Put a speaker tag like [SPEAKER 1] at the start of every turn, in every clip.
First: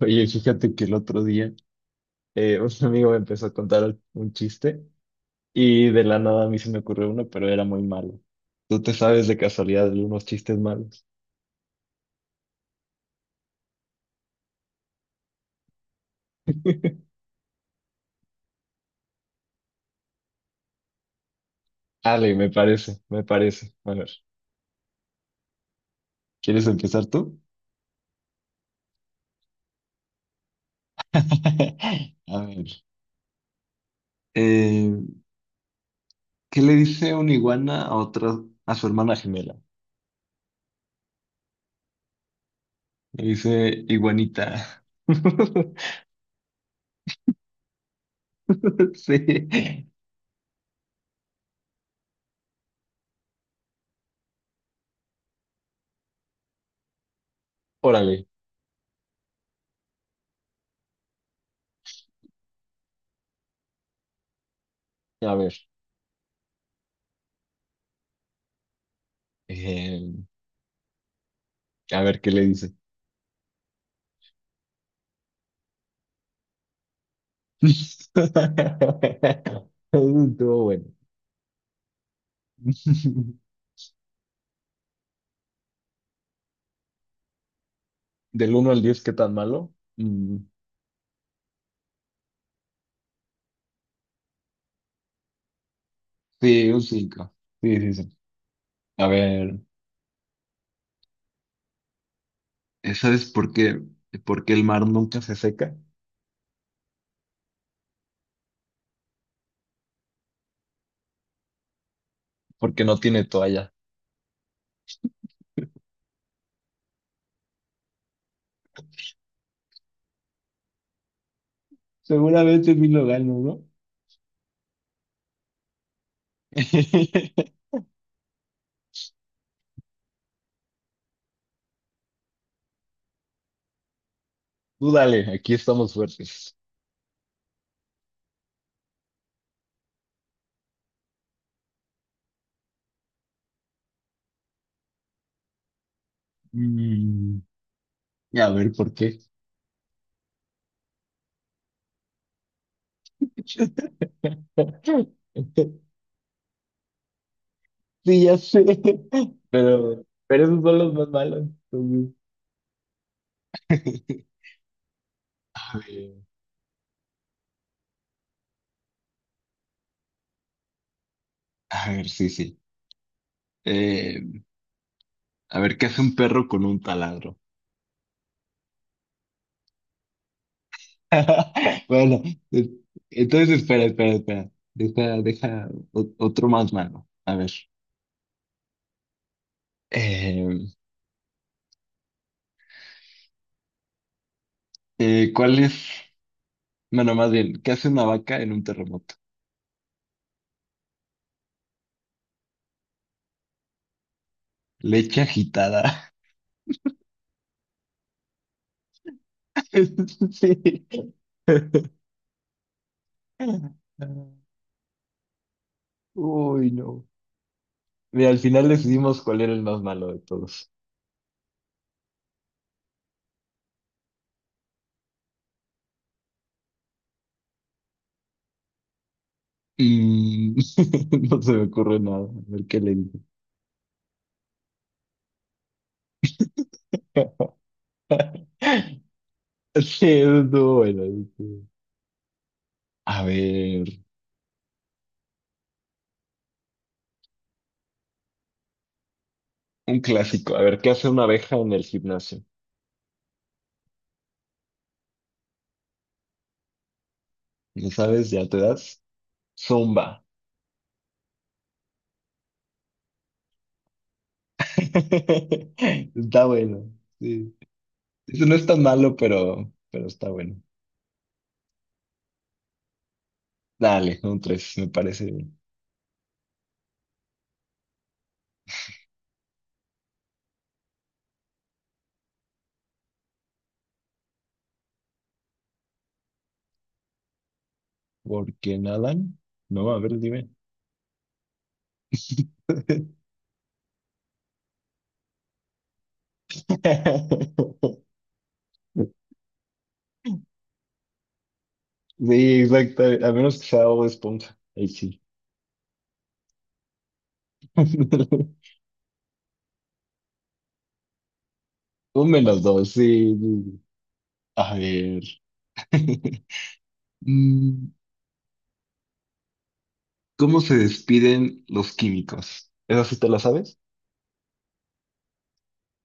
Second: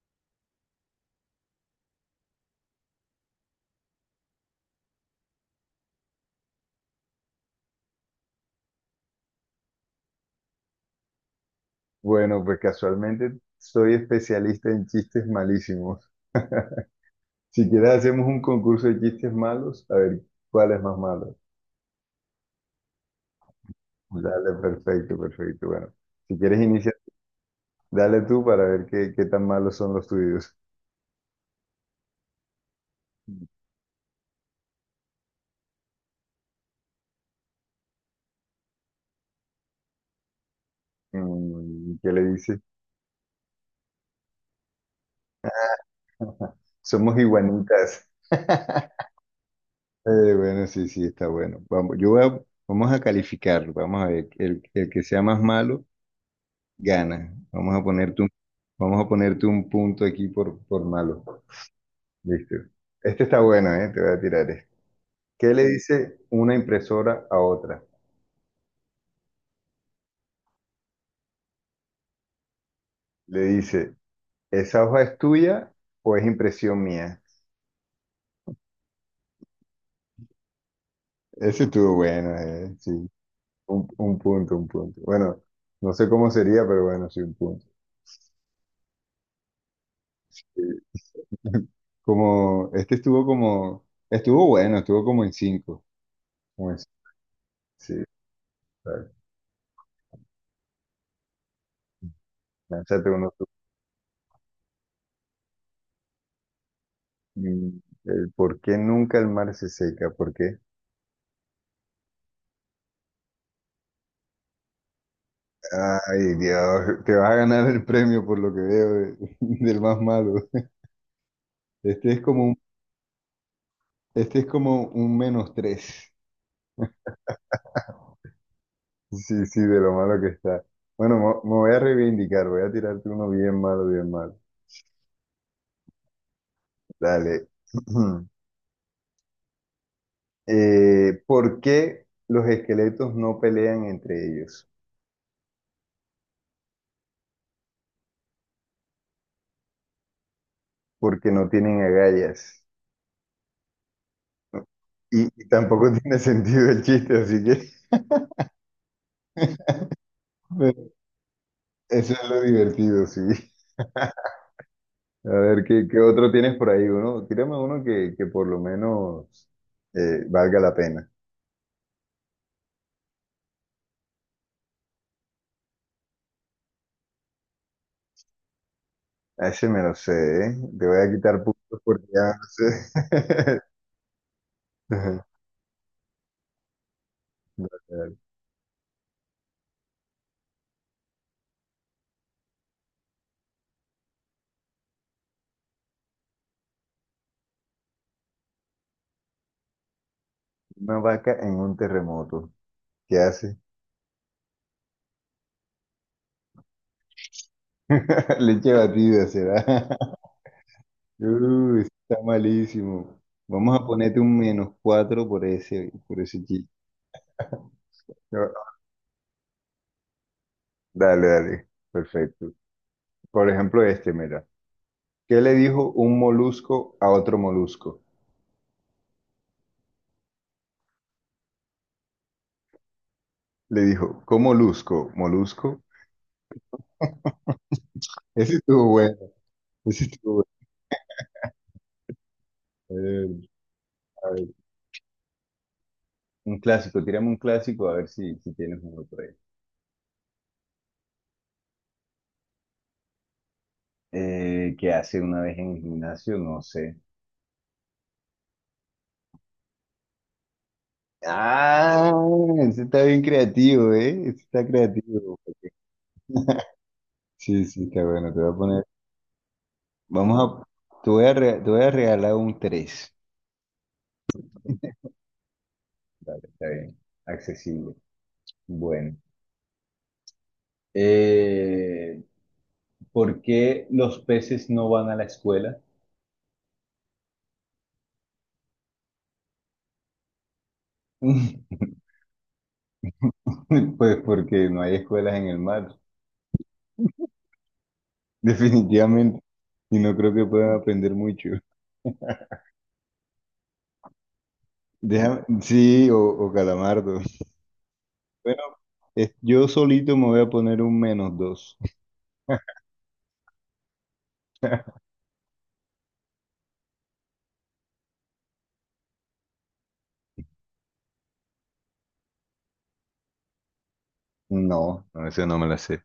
[SPEAKER 1] Oye, fíjate que el otro día un amigo me empezó a contar un chiste y de la nada a mí se me ocurrió uno, pero era muy malo. ¿Tú te sabes de casualidad de unos chistes malos?
[SPEAKER 2] Bueno, pues casualmente soy especialista en chistes malísimos. Si quieres hacemos un concurso de chistes malos, a ver cuál es más malo.
[SPEAKER 1] Ale, me parece. A ver,
[SPEAKER 2] Dale, perfecto, perfecto. Bueno, si quieres
[SPEAKER 1] ¿quieres
[SPEAKER 2] iniciar,
[SPEAKER 1] empezar tú?
[SPEAKER 2] dale tú para ver qué tan malos son los tuyos.
[SPEAKER 1] A ver. eh, ¿Qué le dice una iguana a otra, a su hermana gemela?
[SPEAKER 2] Mm, ¿qué le dices?
[SPEAKER 1] Le dice iguanita.
[SPEAKER 2] Somos iguanitas.
[SPEAKER 1] Sí.
[SPEAKER 2] Bueno, sí, sí, está bueno. Vamos, vamos a calificarlo. Vamos a ver, el que sea más malo, gana.
[SPEAKER 1] Órale,
[SPEAKER 2] Vamos a ponerte un punto aquí por malo. Listo. Este está bueno, ¿eh? Te voy a tirar este.
[SPEAKER 1] a
[SPEAKER 2] ¿Qué
[SPEAKER 1] ver.
[SPEAKER 2] le dice una impresora a otra?
[SPEAKER 1] eh, a ver qué le dice.
[SPEAKER 2] Le dice, ¿esa hoja es tuya o es impresión mía?
[SPEAKER 1] Eso estuvo bueno.
[SPEAKER 2] Ese estuvo bueno, ¿eh? Sí. Un punto, un punto. Bueno, no sé cómo sería, pero bueno, sí, un punto.
[SPEAKER 1] Del uno al 10, ¿qué tan malo? Mm,
[SPEAKER 2] Sí. Como, este estuvo como, estuvo bueno, estuvo como en cinco.
[SPEAKER 1] sí,
[SPEAKER 2] Como en,
[SPEAKER 1] un cinco. Sí, sí,
[SPEAKER 2] sí,
[SPEAKER 1] sí. A
[SPEAKER 2] claro.
[SPEAKER 1] ver,
[SPEAKER 2] Lánzate
[SPEAKER 1] ¿sabes
[SPEAKER 2] uno.
[SPEAKER 1] por qué? ¿Por qué el mar nunca se seca?
[SPEAKER 2] Mm, el por qué nunca el mar se seca, ¿por qué?
[SPEAKER 1] Porque no tiene toalla.
[SPEAKER 2] Ay, Dios, te vas a ganar el premio por lo que veo del más malo. Este es como un,
[SPEAKER 1] Seguramente mi lo gano, ¿no?
[SPEAKER 2] este es como un menos tres. Sí, sí, de lo malo que está. Bueno, me voy a reivindicar, voy a tirarte uno bien malo, bien malo.
[SPEAKER 1] Tú dale, aquí estamos fuertes.
[SPEAKER 2] Dale. ¿Por qué los esqueletos no pelean entre ellos?
[SPEAKER 1] Mm, a ver, ¿por qué?
[SPEAKER 2] Porque no tienen agallas. Y tampoco tiene sentido el chiste, así que...
[SPEAKER 1] Sí, ya sé. Pero esos son
[SPEAKER 2] Pero
[SPEAKER 1] los más malos, entonces.
[SPEAKER 2] Eso es lo divertido, sí. A ver,
[SPEAKER 1] A
[SPEAKER 2] ¿qué
[SPEAKER 1] ver.
[SPEAKER 2] otro tienes por ahí? Uno, tírame uno que por lo menos valga la pena.
[SPEAKER 1] A ver, sí, sí. Eh, a ver, ¿qué hace un perro con un taladro?
[SPEAKER 2] A ese me lo sé, ¿eh? Te voy a quitar puntos porque
[SPEAKER 1] Bueno,
[SPEAKER 2] ya no
[SPEAKER 1] eh, entonces
[SPEAKER 2] sé.
[SPEAKER 1] espera.
[SPEAKER 2] Ajá.
[SPEAKER 1] Otro más malo. A ver. Eh, ¿Cuál es? Bueno, más bien, ¿qué hace una vaca en un terremoto?
[SPEAKER 2] Una vaca en un terremoto. ¿Qué hace?
[SPEAKER 1] Leche agitada.
[SPEAKER 2] Leche batida será.
[SPEAKER 1] Sí.
[SPEAKER 2] Uy, está malísimo. Vamos a ponerte un menos cuatro por ese chiste.
[SPEAKER 1] Uy, no. Mira, al
[SPEAKER 2] No.
[SPEAKER 1] final decidimos cuál era el más malo de todos.
[SPEAKER 2] Dale, dale. Perfecto. Por ejemplo, este, mira. ¿Qué le dijo un molusco a otro molusco?
[SPEAKER 1] Mm, no se me ocurre nada. A ver qué le digo.
[SPEAKER 2] Le dijo, ¿cómo molusco? ¿Molusco? Ese estuvo bueno, ese
[SPEAKER 1] Sí, eso
[SPEAKER 2] estuvo
[SPEAKER 1] estuvo bueno. Eso bueno. A
[SPEAKER 2] bueno.
[SPEAKER 1] ver,
[SPEAKER 2] A ver, un clásico, tirame un clásico a ver si tienes uno por ahí.
[SPEAKER 1] un clásico. A ver, ¿qué hace una abeja en el gimnasio?
[SPEAKER 2] ¿Qué hace una vez en el gimnasio? No sé.
[SPEAKER 1] ¿No sabes? ¿Ya te das? Zumba.
[SPEAKER 2] Ah, ese está bien creativo, ¿eh? Ese está creativo.
[SPEAKER 1] Está bueno. Sí.
[SPEAKER 2] Sí, sí, está bueno, te
[SPEAKER 1] Eso
[SPEAKER 2] voy
[SPEAKER 1] no
[SPEAKER 2] a
[SPEAKER 1] es tan
[SPEAKER 2] poner.
[SPEAKER 1] malo, pero está bueno.
[SPEAKER 2] Vamos a, te voy a, re- Te voy a regalar un tres.
[SPEAKER 1] Dale, un tres, me parece. Bien.
[SPEAKER 2] Dale, está bien, accesible. Bueno. Eh, ¿Por qué los peces no van a la escuela?
[SPEAKER 1] ¿Por qué nadan? No, a ver, dime.
[SPEAKER 2] Pues porque no hay escuelas en el mar, definitivamente. Y no creo que puedan aprender mucho.
[SPEAKER 1] Sí, exacto. A menos que sea Bob Esponja. Ahí sí.
[SPEAKER 2] Déjame, sí, o calamardo. Bueno, yo solito me voy a poner un menos dos.
[SPEAKER 1] Un menos dos, sí. Sí, sí. A ver. Mm, ¿cómo se despiden los químicos? ¿Eso sí te lo sabes?
[SPEAKER 2] No, no, ese no me la sé.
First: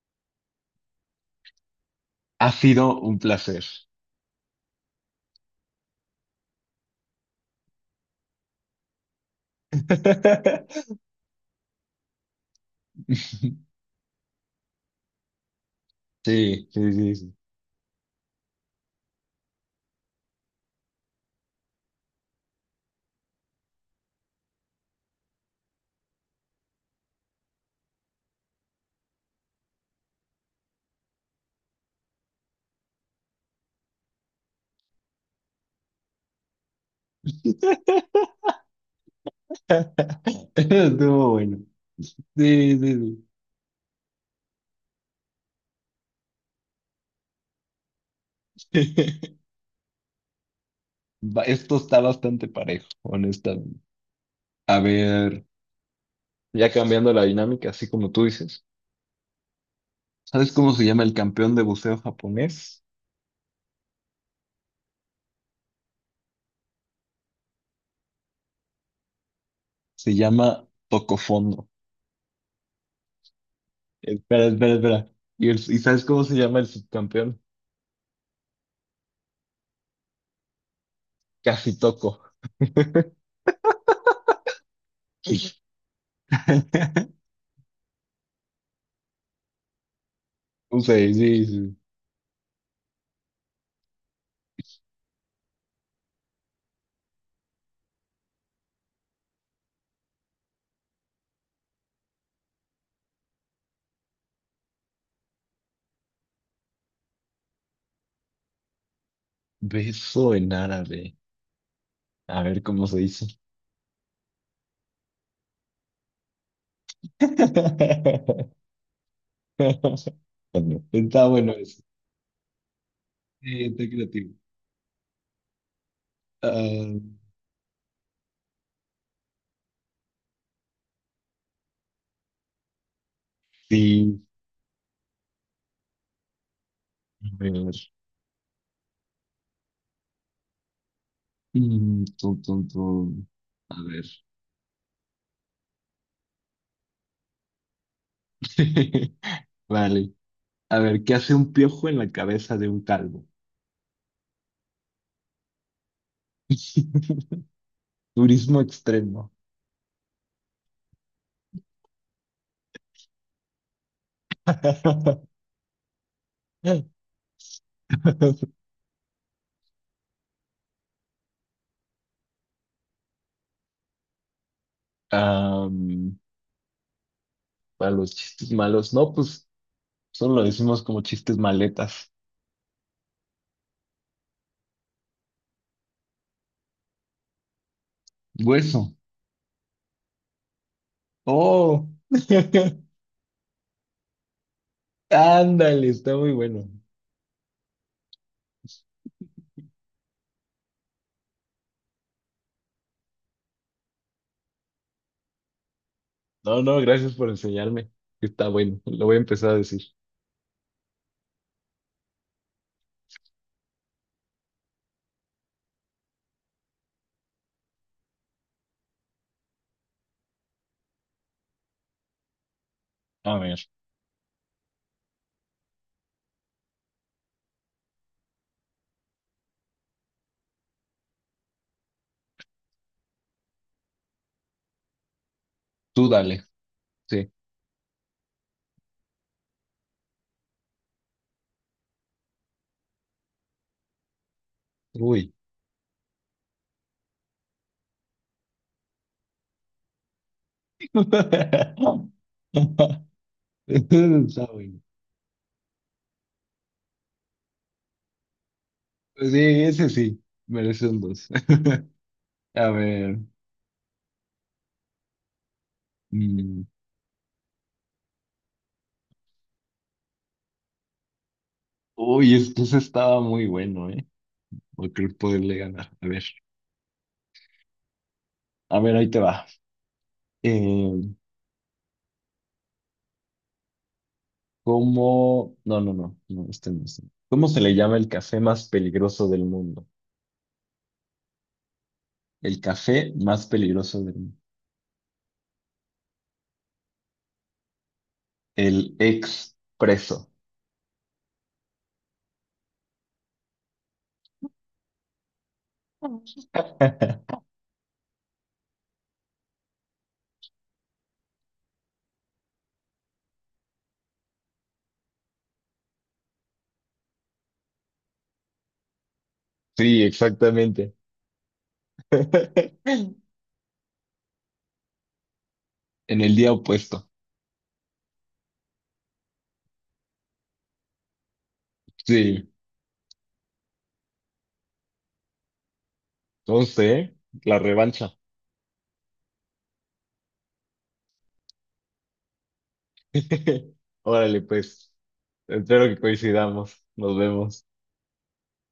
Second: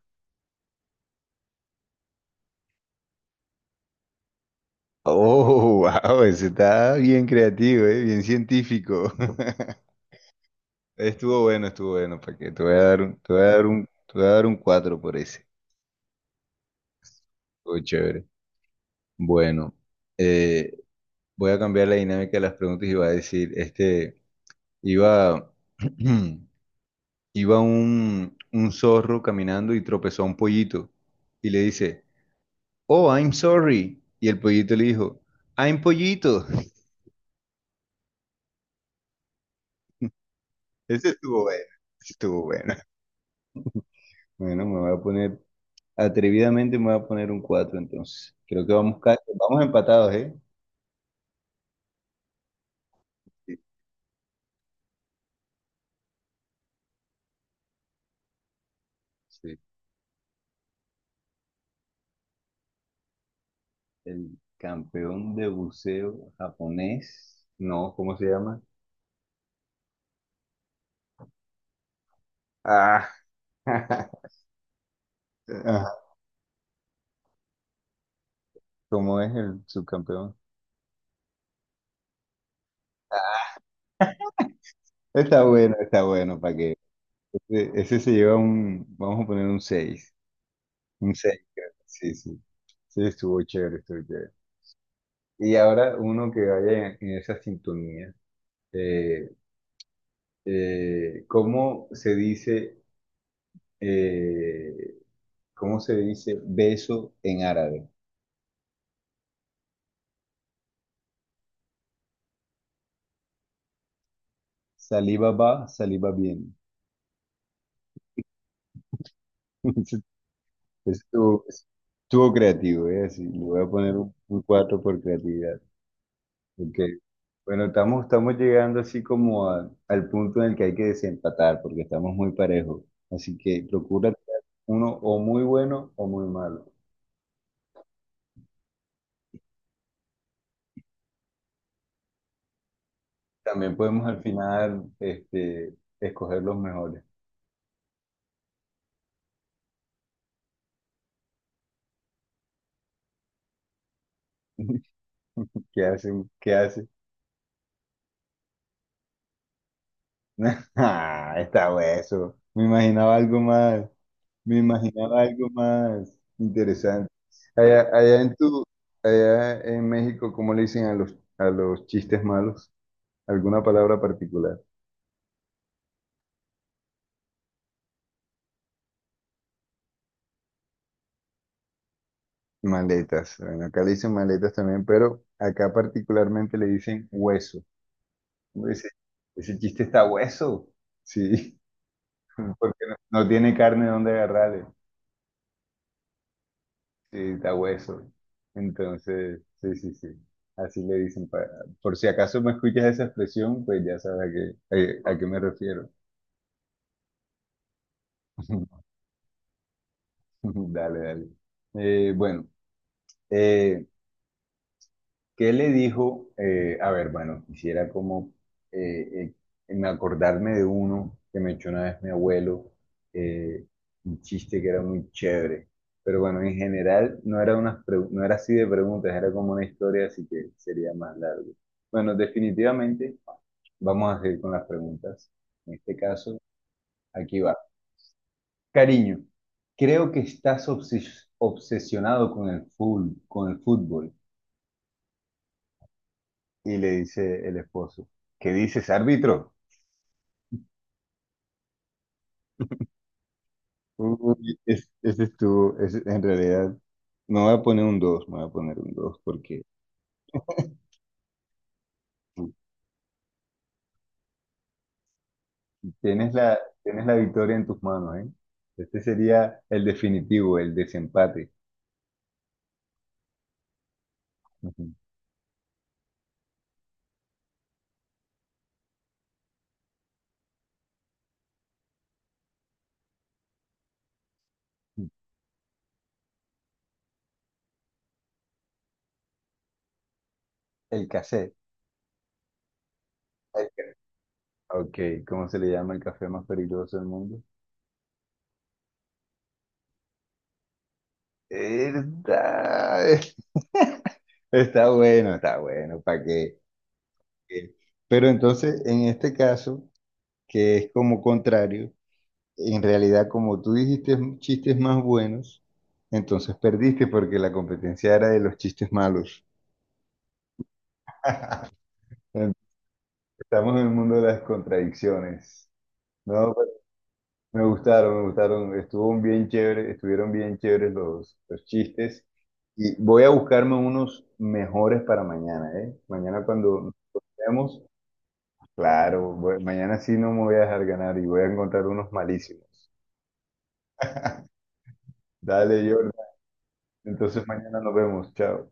[SPEAKER 1] Ha sido un placer.
[SPEAKER 2] Oh, wow, ese está bien creativo, bien científico. Estuvo bueno, ¿para que? Te voy a dar un cuatro por ese.
[SPEAKER 1] Sí, sí, sí, sí.
[SPEAKER 2] Estuvo chévere. Bueno, eh, voy a cambiar la dinámica de las preguntas y va a decir, iba, iba un, zorro caminando y tropezó a un pollito y le dice, oh, I'm sorry. Y el pollito le dijo, I'm pollito. Ese
[SPEAKER 1] Estuvo
[SPEAKER 2] estuvo
[SPEAKER 1] bueno.
[SPEAKER 2] bueno, ese estuvo bueno.
[SPEAKER 1] Sí, sí,
[SPEAKER 2] Bueno, me voy a poner, atrevidamente me voy a poner un 4 entonces. Creo que
[SPEAKER 1] sí.
[SPEAKER 2] vamos empatados, ¿eh?
[SPEAKER 1] Esto está bastante parejo,
[SPEAKER 2] Sí,
[SPEAKER 1] honestamente. A ver, ya cambiando la dinámica, así como tú dices.
[SPEAKER 2] sí.
[SPEAKER 1] ¿Sabes cómo se llama el campeón de buceo japonés?
[SPEAKER 2] El campeón de buceo japonés, no, ¿cómo se llama?
[SPEAKER 1] Se llama Toco Fondo.
[SPEAKER 2] Ah,
[SPEAKER 1] Espera. ¿Y, y
[SPEAKER 2] ajá.
[SPEAKER 1] sabes cómo se llama el subcampeón?
[SPEAKER 2] ¿Cómo es el subcampeón?
[SPEAKER 1] Casi Toco.
[SPEAKER 2] Está bueno, ¿para qué? Ese vamos a poner un 6,
[SPEAKER 1] O sea,
[SPEAKER 2] un 6. Creo.
[SPEAKER 1] dice
[SPEAKER 2] Sí, sí. Sí, estuvo chévere, estuvo chévere. Y ahora uno que vaya en esa sintonía, eh, eh, ¿cómo se dice, eh, ¿cómo se dice beso en árabe?
[SPEAKER 1] beso en árabe. A ver cómo se dice.
[SPEAKER 2] Saliva va, saliva bien.
[SPEAKER 1] Está
[SPEAKER 2] Estuvo,
[SPEAKER 1] bueno eso.
[SPEAKER 2] estuvo creativo, ¿eh? Así, le voy
[SPEAKER 1] Sí,
[SPEAKER 2] a
[SPEAKER 1] está
[SPEAKER 2] poner un,
[SPEAKER 1] creativo.
[SPEAKER 2] un 4 por creatividad. Ok.
[SPEAKER 1] Ah,
[SPEAKER 2] Bueno, estamos llegando así como al punto en el que hay que desempatar, porque estamos muy parejos. Así que procura
[SPEAKER 1] sí,
[SPEAKER 2] tirar uno o muy bueno o muy malo.
[SPEAKER 1] a ver. Mm, tum, tum, tum. A
[SPEAKER 2] También
[SPEAKER 1] ver.
[SPEAKER 2] podemos al final escoger los mejores.
[SPEAKER 1] Vale. A ver, ¿qué hace un piojo en la cabeza de un calvo?
[SPEAKER 2] ¿Qué hacen? ¿Qué hacen?
[SPEAKER 1] Turismo extremo.
[SPEAKER 2] Ah, está hueso. Me imaginaba algo más. Me imaginaba algo más interesante. Allá, allá en tu, allá en México, ¿cómo le dicen a los chistes malos? ¿Alguna palabra particular?
[SPEAKER 1] Am, para los chistes malos, no, pues solo lo decimos como chistes maletas.
[SPEAKER 2] Maletas. Bueno, acá le dicen maletas también, pero acá particularmente le dicen hueso. Uno dice,
[SPEAKER 1] Hueso.
[SPEAKER 2] ese chiste está hueso. Sí,
[SPEAKER 1] Oh,
[SPEAKER 2] porque no tiene carne donde agarrarle.
[SPEAKER 1] ándale, está muy bueno.
[SPEAKER 2] Sí, está hueso. Entonces, sí, sí, sí. Así le dicen. Por si acaso me escuchas esa expresión, pues ya sabes a qué me refiero.
[SPEAKER 1] No, no, gracias por enseñarme. Está bueno, lo voy a empezar a decir.
[SPEAKER 2] Dale, dale. Bueno, eh, ¿Qué le dijo? A ver, bueno, quisiera como eh, me acordarme de uno que me echó una vez mi abuelo,
[SPEAKER 1] A
[SPEAKER 2] eh,
[SPEAKER 1] ver,
[SPEAKER 2] un chiste que era muy chévere. Pero bueno, en general no era así de preguntas, era como una historia, así que sería más largo. Bueno, definitivamente vamos a seguir con las preguntas. En este
[SPEAKER 1] tú
[SPEAKER 2] caso,
[SPEAKER 1] dale. Sí.
[SPEAKER 2] aquí va. Cariño, creo que estás obsesionado con el fútbol, con el fútbol.
[SPEAKER 1] Uy.
[SPEAKER 2] Y le dice el esposo, ¿qué dices, árbitro?
[SPEAKER 1] Está
[SPEAKER 2] Uy,
[SPEAKER 1] bueno.
[SPEAKER 2] en realidad, no voy a poner un dos. Me voy a poner un 2
[SPEAKER 1] Sí,
[SPEAKER 2] porque
[SPEAKER 1] ese sí, merece un dos. A ver.
[SPEAKER 2] tienes la,
[SPEAKER 1] Mm,
[SPEAKER 2] tienes la victoria en tus manos, ¿eh? Este sería el definitivo, el desempate.
[SPEAKER 1] uy, es que ese estaba muy bueno, ¿eh? Por
[SPEAKER 2] Ujú.
[SPEAKER 1] poderle ganar. A ver, ahí te va. Eh, ¿Cómo? Este no. ¿Cómo se le llama el café más peligroso del mundo?
[SPEAKER 2] El café.
[SPEAKER 1] El café más
[SPEAKER 2] El
[SPEAKER 1] peligroso
[SPEAKER 2] ca-
[SPEAKER 1] del mundo.
[SPEAKER 2] Ok, ¿cómo se le llama el café más peligroso del mundo?
[SPEAKER 1] El expreso.
[SPEAKER 2] Está está bueno, ¿para qué? Eh, Pero entonces, en este caso, que es como contrario, en realidad, como tú dijiste chistes más buenos, entonces perdiste porque la competencia era de los chistes malos.
[SPEAKER 1] Sí, exactamente.
[SPEAKER 2] Estamos en el mundo de las contradicciones.
[SPEAKER 1] En el día
[SPEAKER 2] No, pues,
[SPEAKER 1] opuesto.
[SPEAKER 2] me gustaron, me gustaron. Estuvo bien chévere, estuvieron bien chéveres los chistes.
[SPEAKER 1] Sí.
[SPEAKER 2] Y voy a buscarme unos mejores para mañana, ¿eh? Mañana cuando nos
[SPEAKER 1] Entonces, ¿eh? La
[SPEAKER 2] veamos,
[SPEAKER 1] revancha.
[SPEAKER 2] claro, mañana sí no me voy a dejar ganar y voy a encontrar unos malísimos.
[SPEAKER 1] Órale, pues. Espero
[SPEAKER 2] Dale,
[SPEAKER 1] que
[SPEAKER 2] Jordan.
[SPEAKER 1] coincidamos. Nos
[SPEAKER 2] Entonces
[SPEAKER 1] vemos.
[SPEAKER 2] mañana nos vemos. Chao.